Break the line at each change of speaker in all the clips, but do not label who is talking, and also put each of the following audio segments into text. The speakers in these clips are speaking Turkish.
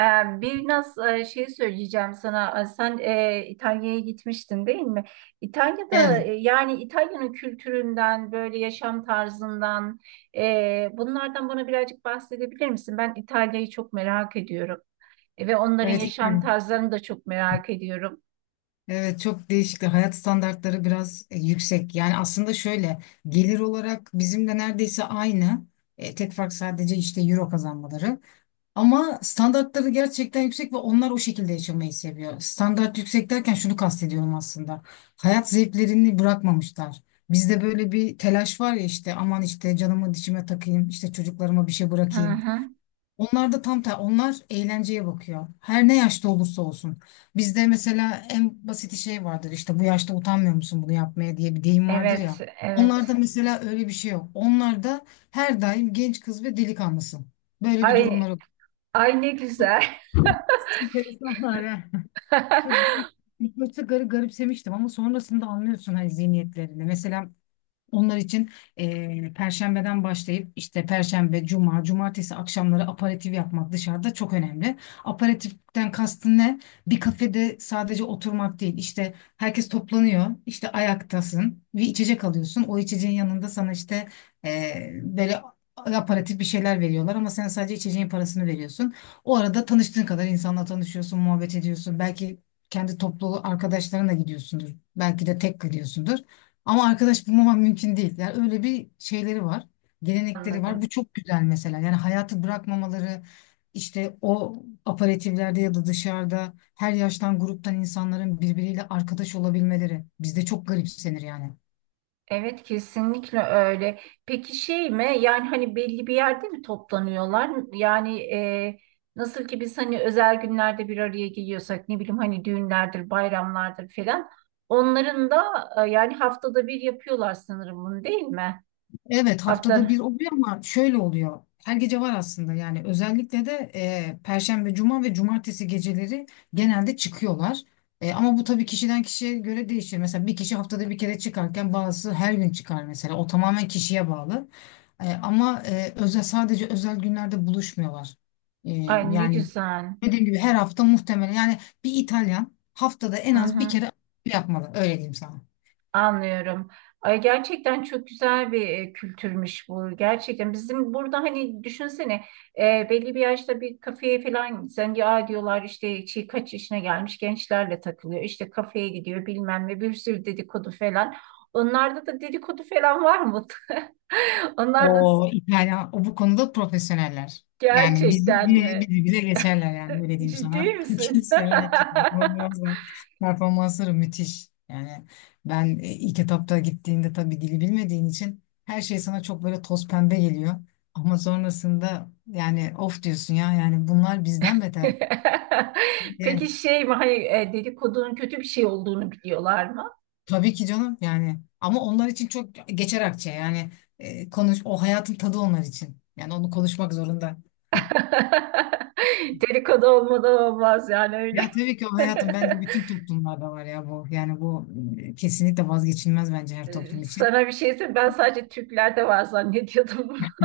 Ee, Bir nasıl şey söyleyeceğim sana. Sen İtalya'ya gitmiştin değil mi? İtalya'da
Evet,
yani İtalya'nın kültüründen, böyle yaşam tarzından, bunlardan bana birazcık bahsedebilir misin? Ben İtalya'yı çok merak ediyorum. Ve onların
evet,
yaşam
yani
tarzlarını da çok merak ediyorum.
evet, çok değişik. Hayat standartları biraz yüksek. Yani aslında şöyle, gelir olarak bizimle neredeyse aynı. Tek fark sadece işte euro kazanmaları. Ama standartları gerçekten yüksek ve onlar o şekilde yaşamayı seviyor. Standart yüksek derken şunu kastediyorum aslında. Hayat zevklerini bırakmamışlar. Bizde böyle bir telaş var ya, işte aman işte canımı dişime takayım, işte çocuklarıma bir şey
Hı
bırakayım.
hı.
Onlar da onlar eğlenceye bakıyor. Her ne yaşta olursa olsun. Bizde mesela en basit şey vardır, işte bu yaşta utanmıyor musun bunu yapmaya diye bir deyim vardır
Evet,
ya.
evet.
Onlarda mesela öyle bir şey yok. Onlarda her daim genç kız ve delikanlısın. Böyle bir
Ay,
durumları.
ay ne güzel.
Enteresanlar ha. Çok büyük. İlk başta garipsemiştim ama sonrasında anlıyorsun hani zihniyetlerini. Mesela onlar için Perşembeden başlayıp işte Perşembe, Cuma, Cumartesi akşamları aperatif yapmak dışarıda çok önemli. Aperatiften kastın ne? Bir kafede sadece oturmak değil. İşte herkes toplanıyor, işte ayaktasın, bir içecek alıyorsun. O içeceğin yanında sana işte böyle aperatif bir şeyler veriyorlar ama sen sadece içeceğin parasını veriyorsun. O arada tanıştığın kadar insanla tanışıyorsun, muhabbet ediyorsun. Belki kendi topluluğu arkadaşlarına gidiyorsundur. Belki de tek gidiyorsundur. Ama arkadaş bulmamam mümkün değil. Yani öyle bir şeyleri var. Gelenekleri var.
Anladım.
Bu çok güzel mesela. Yani hayatı bırakmamaları, işte o aperatiflerde ya da dışarıda her yaştan gruptan insanların birbiriyle arkadaş olabilmeleri bizde çok garipsenir yani.
Evet, kesinlikle öyle. Peki şey mi? Yani hani belli bir yerde mi toplanıyorlar? Yani, nasıl ki biz hani özel günlerde bir araya geliyorsak, ne bileyim, hani düğünlerdir, bayramlardır falan. Onların da yani haftada bir yapıyorlar sanırım bunu, değil mi?
Evet, haftada bir
Hafta.
oluyor ama şöyle oluyor. Her gece var aslında, yani özellikle de Perşembe, Cuma ve Cumartesi geceleri genelde çıkıyorlar. Ama bu tabii kişiden kişiye göre değişir. Mesela bir kişi haftada bir kere çıkarken bazısı her gün çıkar mesela. O tamamen kişiye bağlı. Ama özel, sadece özel günlerde buluşmuyorlar. E,
Ay ne
Yani
güzel.
dediğim gibi her hafta muhtemelen, yani bir İtalyan haftada en
Hı
az bir
hı.
kere yapmalı. Öyle diyeyim sana.
Anlıyorum. Ay gerçekten çok güzel bir kültürmüş bu. Gerçekten bizim burada hani düşünsene, belli bir yaşta bir kafeye falan sen, ya diyorlar işte şey, kaç yaşına gelmiş gençlerle takılıyor. İşte kafeye gidiyor bilmem ne, bir sürü dedikodu falan. Onlarda da dedikodu falan var mı? Onlar da
O İtalyan, o bu konuda profesyoneller. Yani bizi,
gerçekten
bizi,
mi?
bizi bize geçerler yani, öyle diyeyim
Ciddi
sana.
misin?
Kesinlikle performansları müthiş. Yani ben ilk etapta gittiğinde tabii dili bilmediğin için her şey sana çok böyle toz pembe geliyor. Ama sonrasında yani of diyorsun ya, yani bunlar bizden beter.
Peki
Yani
şey mi, hani dedikodunun kötü bir şey olduğunu biliyorlar mı?
tabii ki canım, yani ama onlar için çok geçer akçe yani, konuş, o hayatın tadı onlar için. Yani onu konuşmak zorunda.
Dedikodu olmadan olmaz yani, öyle.
Ya tabii ki, o hayatım bence bütün toplumlarda var ya bu. Yani bu kesinlikle vazgeçilmez bence her toplum için.
Sana bir şey söyleyeyim. Ben sadece Türklerde var zannediyordum bunu.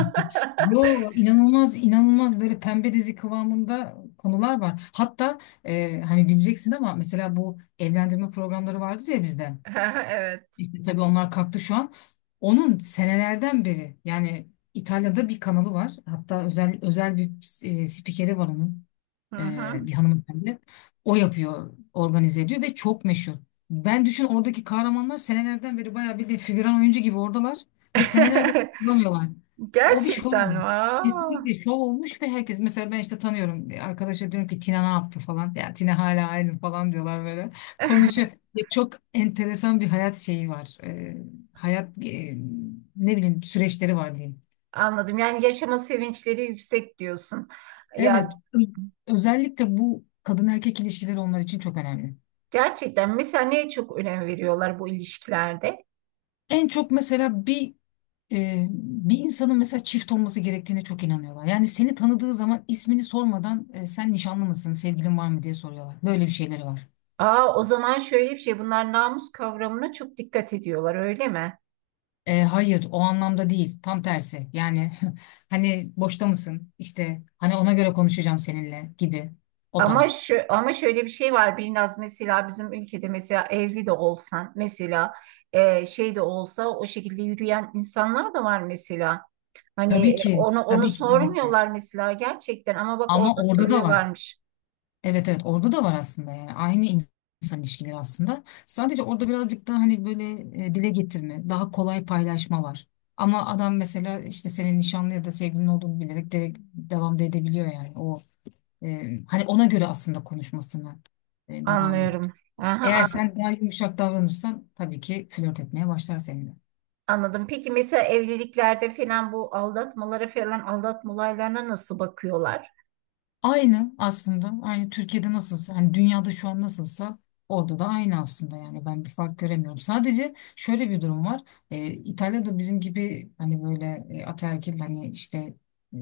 Yo, inanılmaz inanılmaz, böyle pembe dizi kıvamında konular var. Hatta hani güleceksin ama mesela bu evlendirme programları vardır ya bizde.
Evet.
İşte tabii onlar kalktı şu an. Onun senelerden beri, yani İtalya'da bir kanalı var. Hatta özel özel bir spikeri var onun.
Hı hı.
Bir hanımefendi. O yapıyor, organize ediyor ve çok meşhur. Ben düşün, oradaki kahramanlar senelerden beri bayağı bildiğin figüran oyuncu gibi oradalar ve senelerdir bulamıyorlar. O bir şov
Gerçekten.
olmuş.
Aa,
Kesinlikle şov olmuş ve herkes, mesela ben işte tanıyorum arkadaşa diyorum ki Tina ne yaptı falan, ya Tina hala aynı falan diyorlar, böyle konuşuyor. Ya, çok enteresan bir hayat şeyi var. Hayat ne bileyim süreçleri var, diyeyim.
anladım. Yani yaşama sevinçleri yüksek diyorsun.
Evet,
Ya,
özellikle bu kadın erkek ilişkileri onlar için çok önemli.
gerçekten mesela neye çok önem veriyorlar bu ilişkilerde?
En çok mesela bir insanın mesela çift olması gerektiğine çok inanıyorlar. Yani seni tanıdığı zaman ismini sormadan, sen nişanlı mısın, sevgilin var mı diye soruyorlar. Böyle bir şeyleri var.
Aa, o zaman şöyle bir şey, bunlar namus kavramına çok dikkat ediyorlar, öyle mi?
Hayır, o anlamda değil. Tam tersi. Yani hani boşta mısın, İşte hani ona göre konuşacağım seninle gibi, o
Ama
tarz.
şu, ama şöyle bir şey var biraz, mesela bizim ülkede mesela evli de olsan mesela, şey de olsa o şekilde yürüyen insanlar da var mesela. Hani
Tabii ki,
onu
tabii ki, tabii ki.
sormuyorlar mesela gerçekten, ama bak
Ama
orada
orada da var.
soruyorlarmış.
Evet, evet, orada da var aslında, yani aynı insan ilişkileri aslında. Sadece orada birazcık daha, hani böyle dile getirme, daha kolay paylaşma var. Ama adam mesela işte senin nişanlı ya da sevgilin olduğunu bilerek direkt devam da edebiliyor yani. O hani ona göre aslında konuşmasına devam et.
Anlıyorum. Aha,
Eğer sen daha yumuşak davranırsan tabii ki flört etmeye başlar seninle.
anladım. Peki mesela evliliklerde falan bu aldatmalara falan, aldatma olaylarına nasıl bakıyorlar?
Aynı aslında. Aynı Türkiye'de nasılsa, hani dünyada şu an nasılsa, orada da aynı aslında, yani ben bir fark göremiyorum. Sadece şöyle bir durum var. İtalya'da bizim gibi hani böyle ataerkil, hani işte e,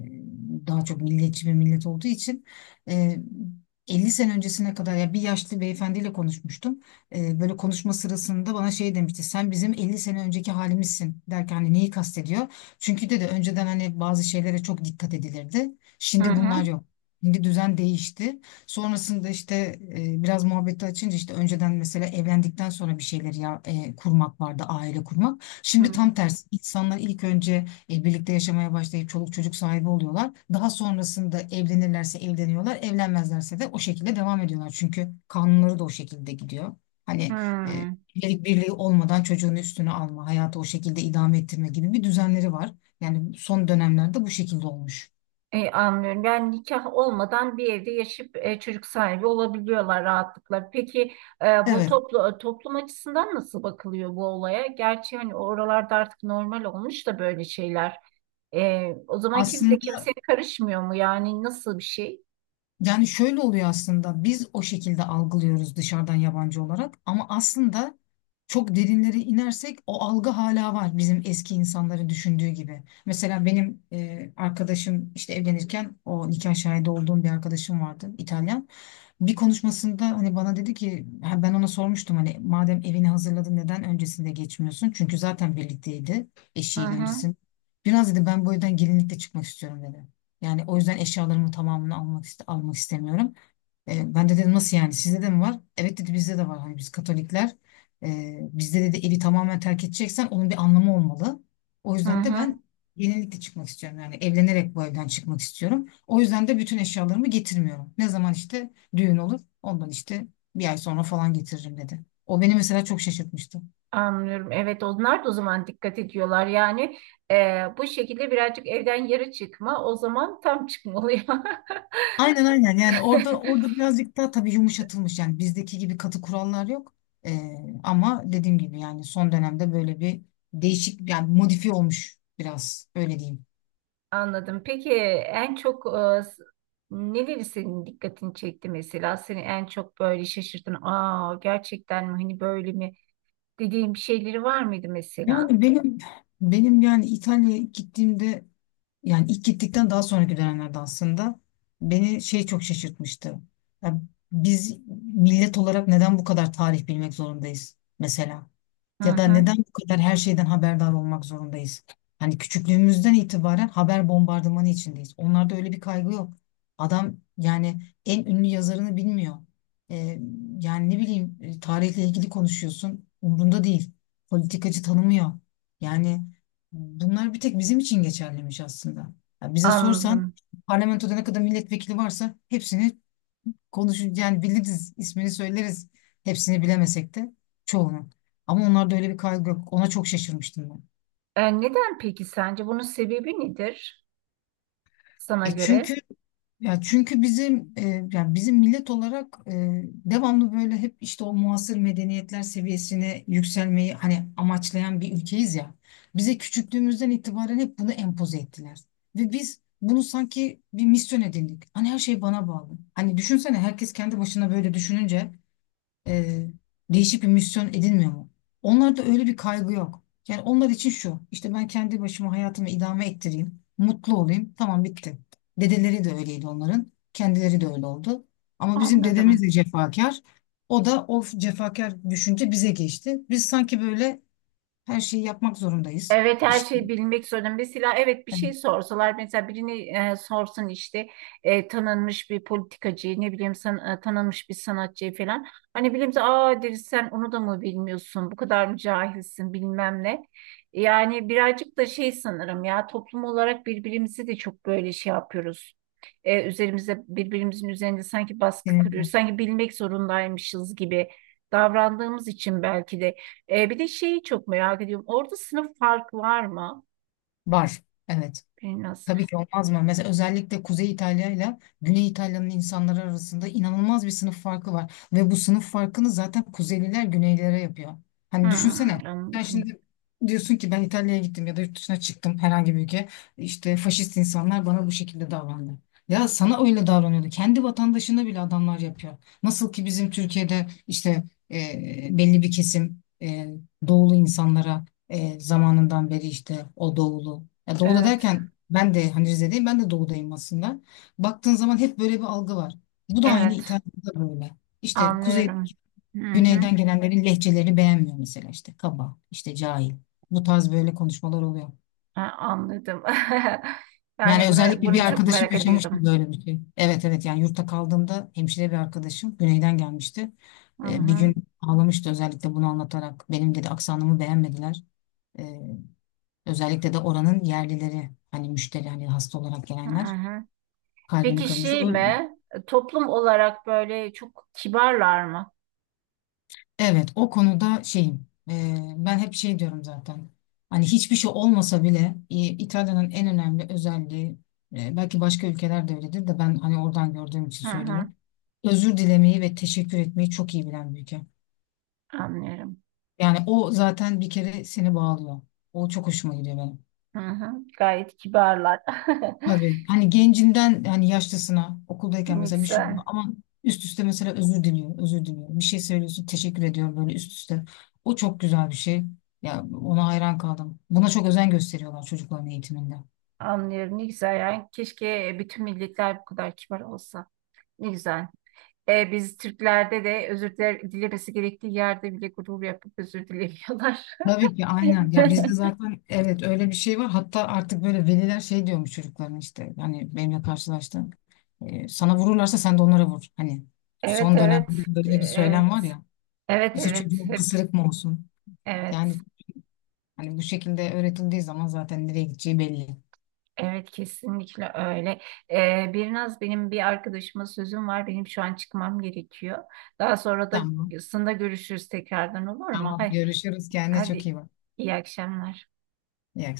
daha çok milliyetçi bir millet olduğu için e, 50 sene öncesine kadar, ya bir yaşlı beyefendiyle konuşmuştum. Böyle konuşma sırasında bana şey demişti. Sen bizim 50 sene önceki halimizsin derken hani neyi kastediyor? Çünkü dedi önceden hani bazı şeylere çok dikkat edilirdi.
Hı
Şimdi bunlar
hı.
yok. Şimdi düzen değişti. Sonrasında işte biraz muhabbeti açınca, işte önceden mesela evlendikten sonra bir şeyler ya kurmak vardı, aile kurmak.
Hı
Şimdi tam tersi. İnsanlar ilk önce birlikte yaşamaya başlayıp çoluk çocuk sahibi oluyorlar. Daha sonrasında evlenirlerse evleniyorlar, evlenmezlerse de o şekilde devam ediyorlar. Çünkü kanunları da o şekilde gidiyor.
hı.
Hani e,
Hı.
evlilik birliği olmadan çocuğunu üstüne alma, hayatı o şekilde idame ettirme gibi bir düzenleri var. Yani son dönemlerde bu şekilde olmuş.
E, anlıyorum. Yani nikah olmadan bir evde yaşayıp çocuk sahibi olabiliyorlar rahatlıkla. Peki
Evet.
toplum açısından nasıl bakılıyor bu olaya? Gerçi hani oralarda artık normal olmuş da böyle şeyler. E, o zaman kimse
Aslında,
kimseye karışmıyor mu? Yani nasıl bir şey?
yani şöyle oluyor aslında, biz o şekilde algılıyoruz dışarıdan yabancı olarak, ama aslında çok derinlere inersek o algı hala var, bizim eski insanların düşündüğü gibi. Mesela benim arkadaşım işte evlenirken, o nikah şahidi olduğum bir arkadaşım vardı, İtalyan. Bir konuşmasında hani bana dedi ki ha, ben ona sormuştum hani madem evini hazırladın neden öncesinde geçmiyorsun? Çünkü zaten birlikteydi
Hı
eşiyle
hı.
öncesinde. Biraz, dedi, ben bu evden gelinlikle çıkmak istiyorum, dedi. Yani o yüzden eşyalarımın tamamını almak istemiyorum. Ben de dedim, nasıl yani, sizde de mi var? Evet, dedi, bizde de var. Hani biz Katolikler, bizde, dedi, evi tamamen terk edeceksen onun bir anlamı olmalı. O
Hı
yüzden de
hı.
ben yenilikle çıkmak istiyorum. Yani evlenerek bu evden çıkmak istiyorum. O yüzden de bütün eşyalarımı getirmiyorum. Ne zaman işte düğün olur, ondan işte bir ay sonra falan getiririm, dedi. O beni mesela çok şaşırtmıştı.
Anlıyorum. Evet, onlar da o zaman dikkat ediyorlar. Yani bu şekilde birazcık evden yarı çıkma, o zaman tam çıkma oluyor.
Aynen, aynen, yani orada birazcık daha tabii yumuşatılmış, yani bizdeki gibi katı kurallar yok. Ee, Ama dediğim gibi, yani son dönemde böyle bir değişik, yani modifiye olmuş biraz, öyle diyeyim.
Anladım. Peki en çok e, s- neleri senin dikkatini çekti mesela? Seni en çok böyle şaşırtan, aa gerçekten mi, hani böyle mi dediğim bir şeyleri var mıydı mesela?
Yani benim, yani İtalya'ya gittiğimde, yani ilk gittikten daha sonraki dönemlerde aslında beni şey çok şaşırtmıştı. Ya biz millet olarak neden bu kadar tarih bilmek zorundayız mesela?
Hı
Ya da
hı,
neden bu kadar her şeyden haberdar olmak zorundayız? Hani küçüklüğümüzden itibaren haber bombardımanı içindeyiz. Onlarda öyle bir kaygı yok. Adam yani en ünlü yazarını bilmiyor. Ee, Yani ne bileyim, tarihle ilgili konuşuyorsun, umrunda değil. Politikacı tanımıyor. Yani bunlar bir tek bizim için geçerliymiş aslında. Ya bize sorsan
anladım.
parlamentoda ne kadar milletvekili varsa hepsini konuşur, yani biliriz, ismini söyleriz. Hepsini bilemesek de çoğunu. Ama onlarda öyle bir kaygı yok. Ona çok şaşırmıştım ben.
E, neden peki sence? Bunun sebebi nedir sana
E
göre?
çünkü Ya çünkü bizim, yani bizim millet olarak devamlı böyle hep işte o muasır medeniyetler seviyesine yükselmeyi hani amaçlayan bir ülkeyiz ya. Bize küçüklüğümüzden itibaren hep bunu empoze ettiler. Ve biz bunu sanki bir misyon edindik. Hani her şey bana bağlı. Hani düşünsene herkes kendi başına böyle düşününce e, değişik bir misyon edinmiyor mu? Onlarda öyle bir kaygı yok. Yani onlar için şu, işte ben kendi başıma hayatımı idame ettireyim, mutlu olayım, tamam, bitti. Dedeleri de öyleydi onların, kendileri de öyle oldu. Ama bizim
Anladım.
dedemiz de cefakar. O da o cefakar düşünce bize geçti. Biz sanki böyle her şeyi yapmak zorundayız.
Evet, her
İşte
şeyi bilmek zorunda. Mesela evet, bir
evet,
şey sorsalar mesela birini, sorsun işte tanınmış bir politikacıyı, ne bileyim tanınmış bir sanatçıyı falan. Hani bilimse aa deriz, sen onu da mı bilmiyorsun, bu kadar mı cahilsin, bilmem ne. Yani birazcık da şey sanırım ya, toplum olarak birbirimizi de çok böyle şey yapıyoruz. E, üzerimize Birbirimizin üzerinde sanki baskı
kesinlikle.
kuruyoruz. Sanki bilmek zorundaymışız gibi davrandığımız için belki de. E, bir de şeyi çok merak ediyorum. Orada sınıf farkı var mı?
Var. Evet.
Biraz.
Tabii ki, olmaz mı? Mesela özellikle Kuzey İtalya ile Güney İtalya'nın insanları arasında inanılmaz bir sınıf farkı var. Ve bu sınıf farkını zaten Kuzeyliler Güneylilere yapıyor. Hani
Hmm,
düşünsene sen
anladım.
şimdi diyorsun ki ben İtalya'ya gittim ya da yurt dışına çıktım herhangi bir ülke. İşte faşist insanlar bana bu şekilde davrandı. Ya sana öyle davranıyordu. Kendi vatandaşına bile adamlar yapıyor. Nasıl ki bizim Türkiye'de işte belli bir kesim doğulu insanlara zamanından beri işte o doğulu. Ya doğuda
Evet.
derken ben de hani Rize'deyim, ben de doğudayım aslında. Baktığın zaman hep böyle bir algı var. Bu da aynı
Evet.
İtalya'da böyle. İşte kuzey,
Anlıyorum. Hı hı.
güneyden gelenlerin lehçelerini beğenmiyor mesela, işte kaba, işte cahil. Bu tarz böyle konuşmalar oluyor.
Ha, anladım.
Yani
Yani bunu
özellikle bir
bunu çok
arkadaşım
merak
yaşamıştı
ediyordum.
böyle bir şey. Evet, evet, yani yurtta kaldığımda hemşire bir arkadaşım güneyden gelmişti.
Hı
Bir
hı.
gün ağlamıştı özellikle bunu anlatarak. Benim, dedi, aksanımı beğenmediler. E, Özellikle de oranın yerlileri, hani müşteri, hani hasta olarak
Hı
gelenler
hı.
kalbini
Peki
kırmış.
şey mi? Toplum olarak böyle çok kibarlar mı?
Evet, o konuda şeyim, ben hep şey diyorum zaten, hani hiçbir şey olmasa bile İtalya'nın en önemli özelliği, belki başka ülkelerde öyledir de ben hani oradan gördüğüm için
Hı hı.
söylüyorum. Özür dilemeyi ve teşekkür etmeyi çok iyi bilen bir ülke.
Anlıyorum.
Yani o zaten bir kere seni bağlıyor. O çok hoşuma gidiyor benim.
Hı hı. Gayet kibarlar.
Tabii. Hani gencinden hani yaşlısına, okuldayken
Ne
mesela bir şey
güzel.
oldu ama üst üste mesela özür diliyor, özür diliyor. Bir şey söylüyorsun, teşekkür ediyorum, böyle üst üste. O çok güzel bir şey. Ya, ona hayran kaldım. Buna çok özen gösteriyorlar çocukların eğitiminde.
Anlıyorum. Ne güzel. Yani keşke bütün milletler bu kadar kibar olsa. Ne güzel. E, biz Türklerde de dilemesi gerektiği yerde bile gurur yapıp özür dilemiyorlar.
Tabii ki, aynen. Ya bizde zaten evet öyle bir şey var. Hatta artık böyle veliler şey diyormuş çocukların işte, hani benimle karşılaştığım. Sana vururlarsa sen de onlara vur. Hani
Evet,
son
evet,
dönemde böyle bir
evet,
söylem var ya.
evet,
İşte
evet,
çocuğun
hep
kısırık mı olsun? Yani
evet,
hani bu şekilde öğretildiği zaman zaten nereye gideceği belli.
evet, kesinlikle öyle. Bir benim bir arkadaşıma sözüm var, benim şu an çıkmam gerekiyor. Daha sonra da
Tamam.
sında görüşürüz tekrardan, olur mu?
Tamam.
Hay,
Görüşürüz. Kendine çok
hadi,
iyi bak.
iyi akşamlar.
İyi akşamlar.